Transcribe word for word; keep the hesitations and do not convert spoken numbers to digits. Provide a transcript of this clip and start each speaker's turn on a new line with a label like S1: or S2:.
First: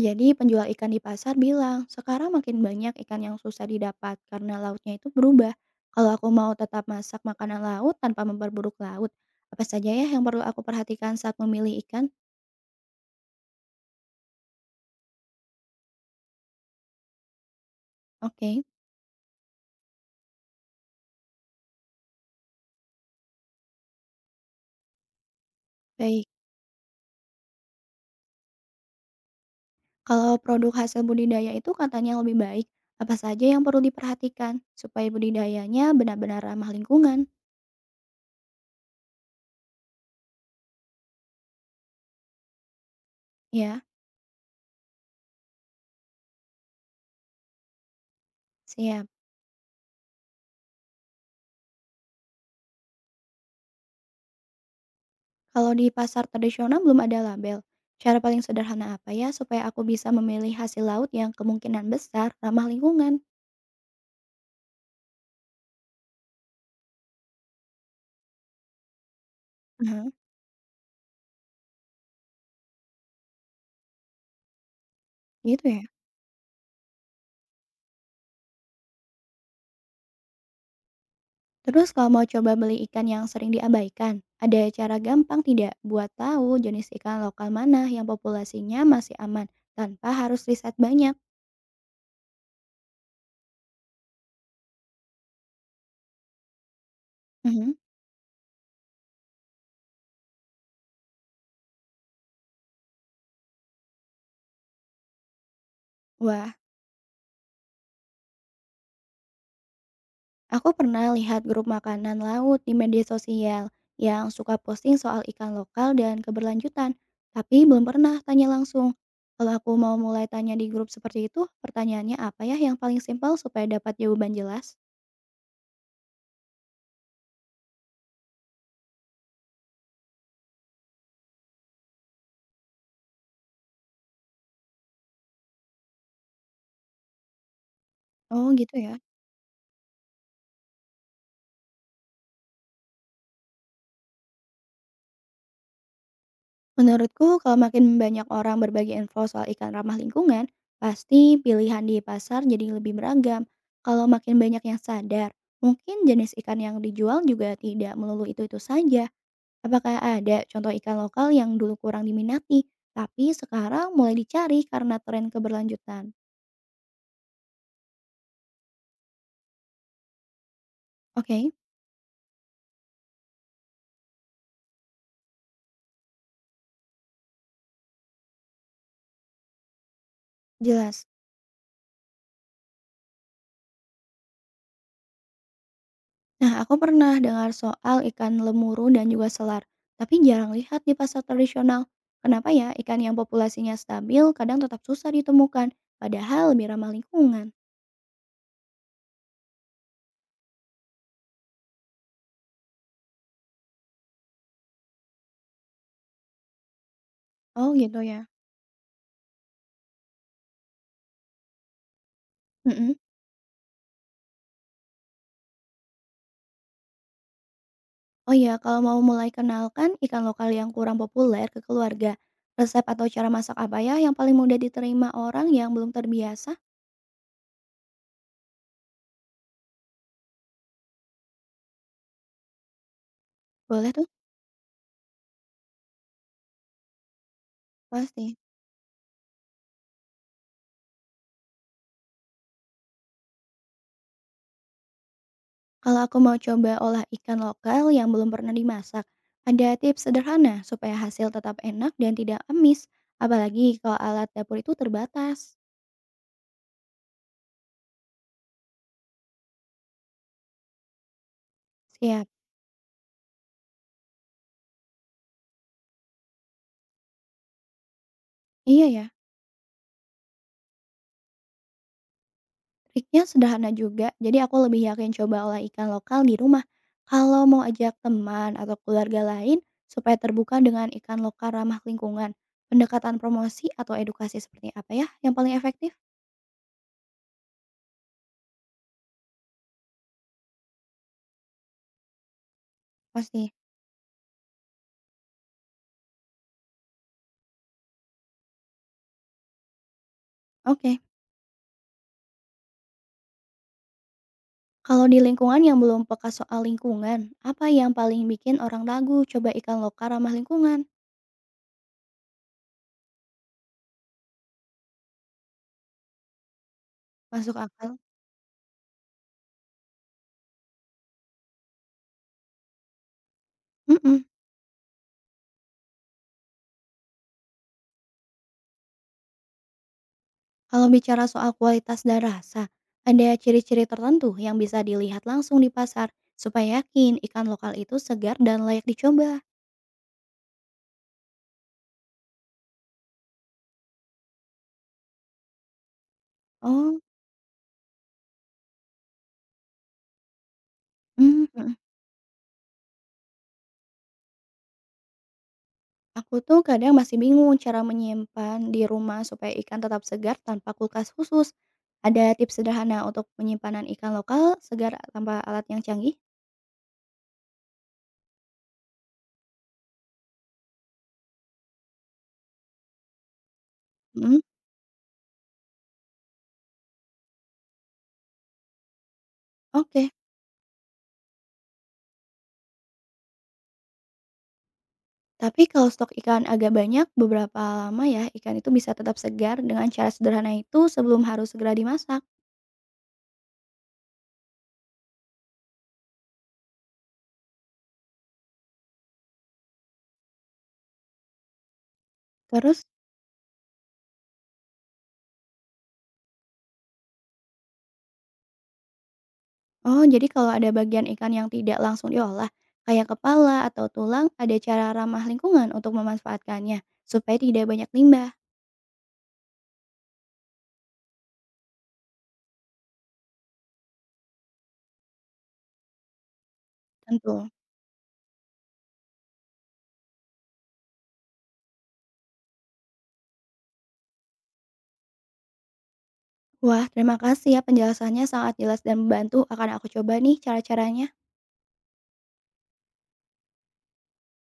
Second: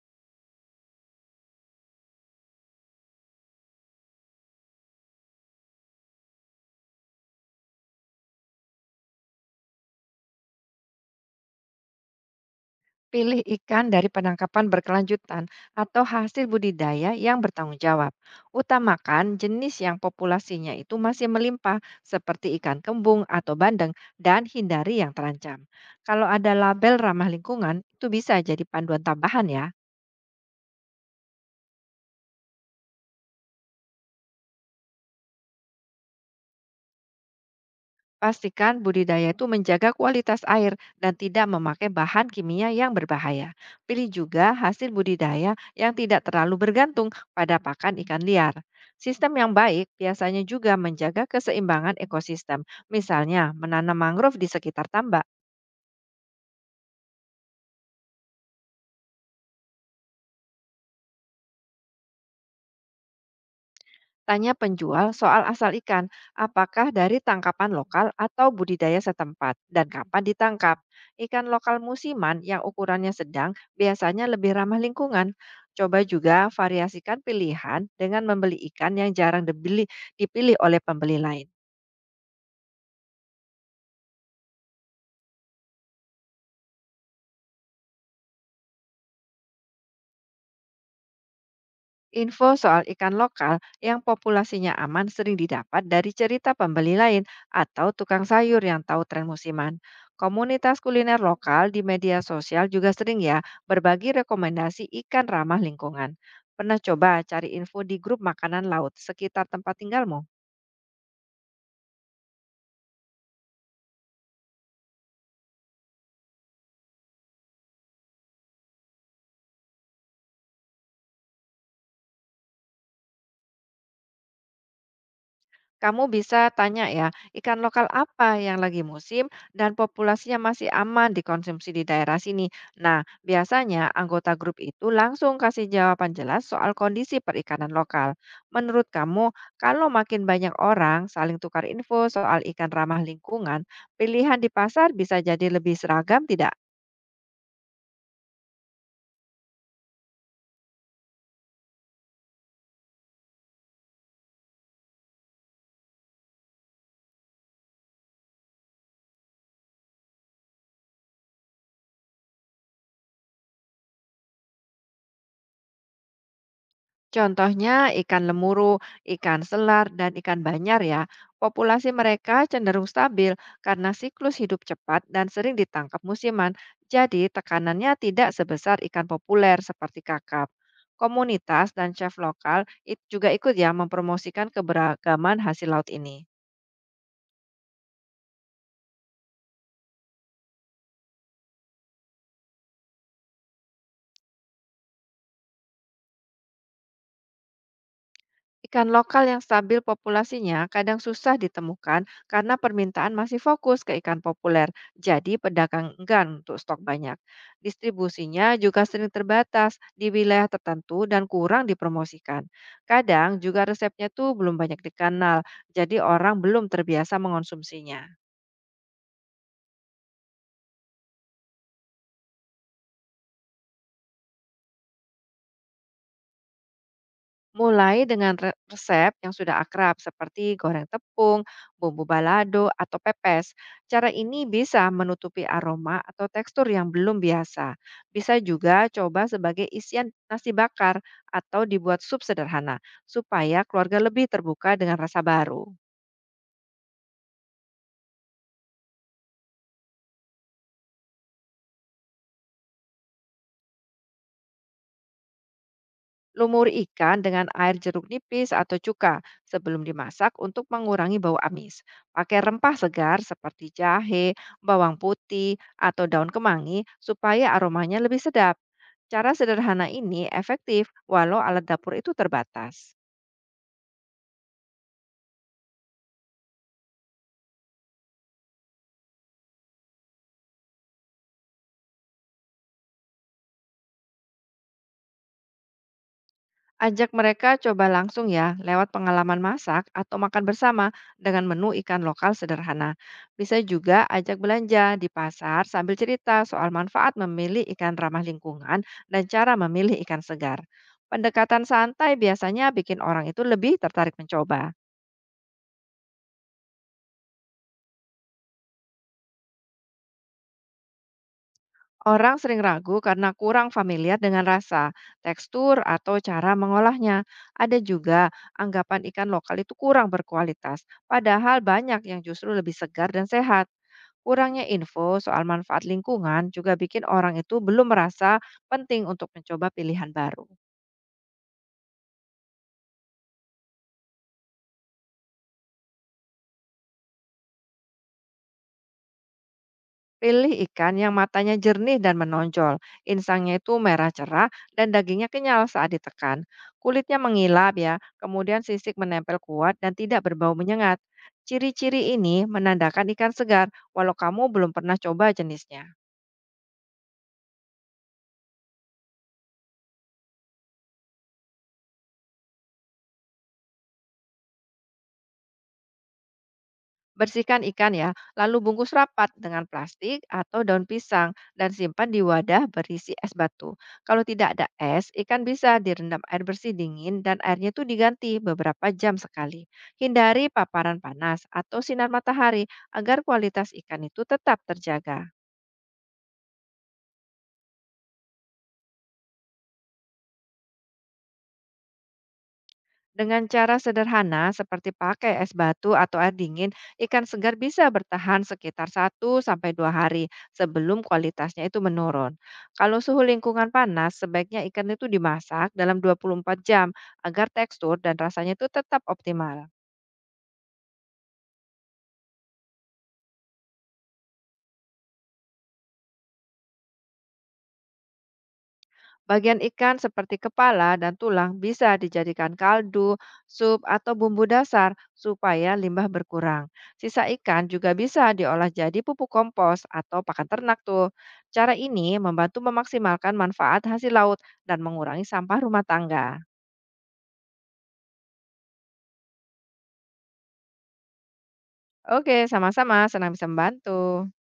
S1: Jadi penjual ikan di pasar bilang, sekarang makin banyak ikan yang susah didapat karena lautnya itu berubah. Kalau aku mau tetap masak makanan laut tanpa memperburuk laut, apa saja ya yang perlu aku perhatikan saat memilih ikan?
S2: Pilih ikan dari penangkapan berkelanjutan atau hasil budidaya yang bertanggung jawab.
S1: Oke,
S2: Utamakan jenis yang populasinya itu masih melimpah, seperti ikan kembung atau bandeng, dan hindari yang terancam. Kalau
S1: baik.
S2: ada label ramah lingkungan, itu bisa jadi panduan tambahan ya.
S1: Kalau produk hasil budidaya itu katanya lebih baik, apa saja yang perlu diperhatikan supaya budidayanya benar-benar ramah lingkungan?
S2: Pastikan budidaya itu menjaga kualitas air dan tidak memakai bahan kimia yang berbahaya.
S1: Ya,
S2: Pilih juga hasil budidaya yang tidak terlalu bergantung pada pakan ikan liar.
S1: siap.
S2: Sistem yang baik biasanya juga menjaga keseimbangan ekosistem, misalnya menanam mangrove di sekitar tambak.
S1: Kalau di pasar tradisional belum ada label. Cara paling sederhana apa ya supaya aku bisa memilih hasil laut yang kemungkinan besar ramah lingkungan?
S2: Tanya penjual soal asal ikan, apakah dari tangkapan lokal atau budidaya setempat, dan
S1: Nah,
S2: kapan ditangkap. Ikan lokal musiman yang ukurannya sedang biasanya lebih ramah lingkungan.
S1: gitu ya.
S2: Coba juga variasikan pilihan dengan membeli ikan yang jarang dibeli, dipilih oleh pembeli lain.
S1: Terus kalau mau coba beli ikan yang sering diabaikan, ada cara gampang tidak buat tahu jenis ikan lokal mana yang populasinya masih aman tanpa harus riset banyak?
S2: Info soal ikan lokal yang populasinya aman sering didapat dari cerita pembeli lain
S1: Mhm.
S2: atau tukang sayur yang tahu tren musiman. Komunitas kuliner lokal di media sosial juga sering ya berbagi rekomendasi ikan ramah lingkungan.
S1: Wah,
S2: Pernah coba cari info di grup makanan laut sekitar tempat tinggalmu?
S1: aku pernah lihat grup makanan laut di media sosial yang suka posting soal ikan lokal dan keberlanjutan, tapi belum pernah tanya langsung. Kalau aku mau mulai tanya di grup seperti itu, pertanyaannya apa ya yang paling simpel supaya dapat jawaban jelas?
S2: Kamu bisa tanya ya, ikan lokal apa yang lagi musim dan populasinya masih aman dikonsumsi di daerah sini. Nah, biasanya anggota grup itu langsung kasih jawaban jelas soal kondisi perikanan lokal.
S1: Oh, gitu
S2: Menurut
S1: ya.
S2: kamu, kalau makin banyak orang saling tukar info soal ikan ramah lingkungan, pilihan di pasar bisa jadi lebih seragam tidak?
S1: Menurutku kalau makin banyak orang berbagi info soal ikan ramah lingkungan, pasti pilihan di pasar jadi lebih beragam. Kalau makin banyak yang sadar, mungkin jenis ikan yang dijual juga tidak melulu itu-itu saja. Apakah ada contoh ikan lokal yang dulu kurang diminati, tapi sekarang mulai dicari karena tren keberlanjutan?
S2: Contohnya ikan lemuru, ikan selar, dan ikan banyar ya.
S1: Oke,
S2: Populasi mereka cenderung stabil karena siklus hidup cepat dan sering ditangkap musiman, jadi tekanannya tidak sebesar ikan populer seperti kakap.
S1: jelas.
S2: Komunitas dan chef lokal it- juga ikut ya mempromosikan keberagaman hasil laut ini.
S1: Nah, aku pernah dengar soal ikan lemuru dan juga selar, tapi jarang lihat di pasar tradisional. Kenapa ya ikan yang populasinya stabil kadang tetap susah ditemukan, padahal lebih ramah lingkungan?
S2: Ikan lokal yang stabil populasinya kadang susah ditemukan karena permintaan masih fokus ke ikan populer, jadi pedagang enggan untuk stok banyak.
S1: Oh, gitu ya.
S2: Distribusinya juga sering terbatas di wilayah tertentu dan kurang dipromosikan.
S1: Mm-mm.
S2: Kadang juga resepnya tuh belum banyak dikenal, jadi orang belum terbiasa mengonsumsinya.
S1: Oh iya, kalau mau mulai kenalkan ikan lokal yang kurang populer ke keluarga, resep atau cara masak apa ya yang paling mudah diterima orang yang belum terbiasa?
S2: Mulai dengan re- resep yang sudah akrab seperti goreng tepung, bumbu balado, atau pepes.
S1: Boleh tuh.
S2: Cara ini bisa menutupi aroma atau tekstur yang belum biasa.
S1: Pasti.
S2: Bisa juga coba sebagai isian nasi bakar atau dibuat sup sederhana supaya keluarga lebih terbuka dengan rasa baru.
S1: Kalau aku mau coba olah ikan lokal yang belum pernah dimasak, ada tips sederhana supaya hasil tetap enak dan tidak amis, apalagi kalau alat dapur itu terbatas.
S2: Lumuri ikan dengan air jeruk nipis atau cuka sebelum dimasak untuk mengurangi bau amis.
S1: Siap.
S2: Pakai rempah segar seperti jahe, bawang putih, atau daun kemangi supaya aromanya lebih sedap.
S1: Iya ya,
S2: Cara sederhana ini efektif walau alat dapur itu terbatas.
S1: triknya sederhana juga, jadi aku lebih yakin coba olah ikan lokal di rumah. Kalau mau ajak teman atau keluarga lain supaya terbuka dengan ikan lokal ramah lingkungan, pendekatan promosi atau edukasi seperti apa ya yang paling efektif?
S2: Ajak mereka coba langsung ya lewat pengalaman masak atau makan bersama dengan menu ikan lokal sederhana.
S1: Pasti.
S2: Bisa juga ajak belanja di pasar sambil cerita soal manfaat memilih ikan ramah lingkungan dan cara memilih ikan segar.
S1: Oke.
S2: Pendekatan santai biasanya bikin orang itu lebih tertarik mencoba.
S1: Kalau di lingkungan yang belum peka soal lingkungan, apa yang paling bikin orang ragu coba ikan lokal ramah lingkungan?
S2: Orang sering ragu karena kurang familiar dengan rasa, tekstur, atau cara mengolahnya.
S1: Masuk
S2: Ada
S1: akal?
S2: juga anggapan ikan lokal itu kurang berkualitas, padahal banyak yang justru lebih segar dan sehat.
S1: Mhm.
S2: Kurangnya info soal manfaat lingkungan juga bikin orang itu belum merasa penting untuk mencoba pilihan baru.
S1: Kalau bicara soal kualitas dan rasa, ada ciri-ciri tertentu yang bisa dilihat langsung di pasar supaya yakin ikan lokal itu segar dan layak dicoba.
S2: Pilih ikan yang matanya jernih dan menonjol, insangnya itu merah cerah dan dagingnya kenyal saat ditekan.
S1: Oh,
S2: Kulitnya mengilap ya, kemudian sisik menempel kuat dan tidak berbau menyengat.
S1: mmm, mhm.
S2: Ciri-ciri ini menandakan ikan segar, walau kamu belum pernah coba jenisnya.
S1: Aku tuh kadang masih bingung cara menyimpan di rumah supaya ikan tetap segar tanpa kulkas khusus. Ada tips sederhana untuk penyimpanan ikan lokal segar tanpa alat yang canggih?
S2: Bersihkan ikan ya, lalu bungkus rapat dengan plastik atau daun pisang dan simpan di wadah berisi es batu. Kalau
S1: Mhm,
S2: tidak ada es, ikan bisa direndam air bersih dingin dan airnya itu diganti beberapa jam sekali.
S1: oke.
S2: Hindari paparan panas atau sinar matahari agar kualitas ikan itu tetap terjaga.
S1: Tapi kalau stok ikan agak banyak, beberapa lama ya, ikan itu bisa tetap segar dengan cara sederhana itu sebelum harus segera dimasak.
S2: Dengan cara sederhana seperti pakai es batu atau air dingin, ikan segar bisa bertahan sekitar satu sampai dua hari sebelum kualitasnya itu menurun.
S1: Terus,
S2: Kalau suhu lingkungan panas, sebaiknya ikan itu dimasak dalam dua puluh empat jam agar tekstur dan rasanya itu tetap optimal.
S1: oh jadi kalau ada bagian ikan yang tidak langsung diolah, kayak kepala atau tulang, ada cara ramah lingkungan untuk memanfaatkannya, supaya tidak banyak limbah.
S2: Bagian ikan seperti kepala dan tulang bisa dijadikan kaldu, sup, atau bumbu dasar supaya limbah berkurang. Sisa
S1: Tentu.
S2: ikan juga bisa diolah jadi pupuk kompos atau pakan ternak tuh. Cara ini membantu memaksimalkan manfaat hasil laut dan mengurangi sampah rumah tangga.
S1: Wah, terima kasih ya penjelasannya sangat jelas dan membantu. Akan aku coba nih cara-caranya.
S2: Oke, sama-sama. Senang bisa membantu.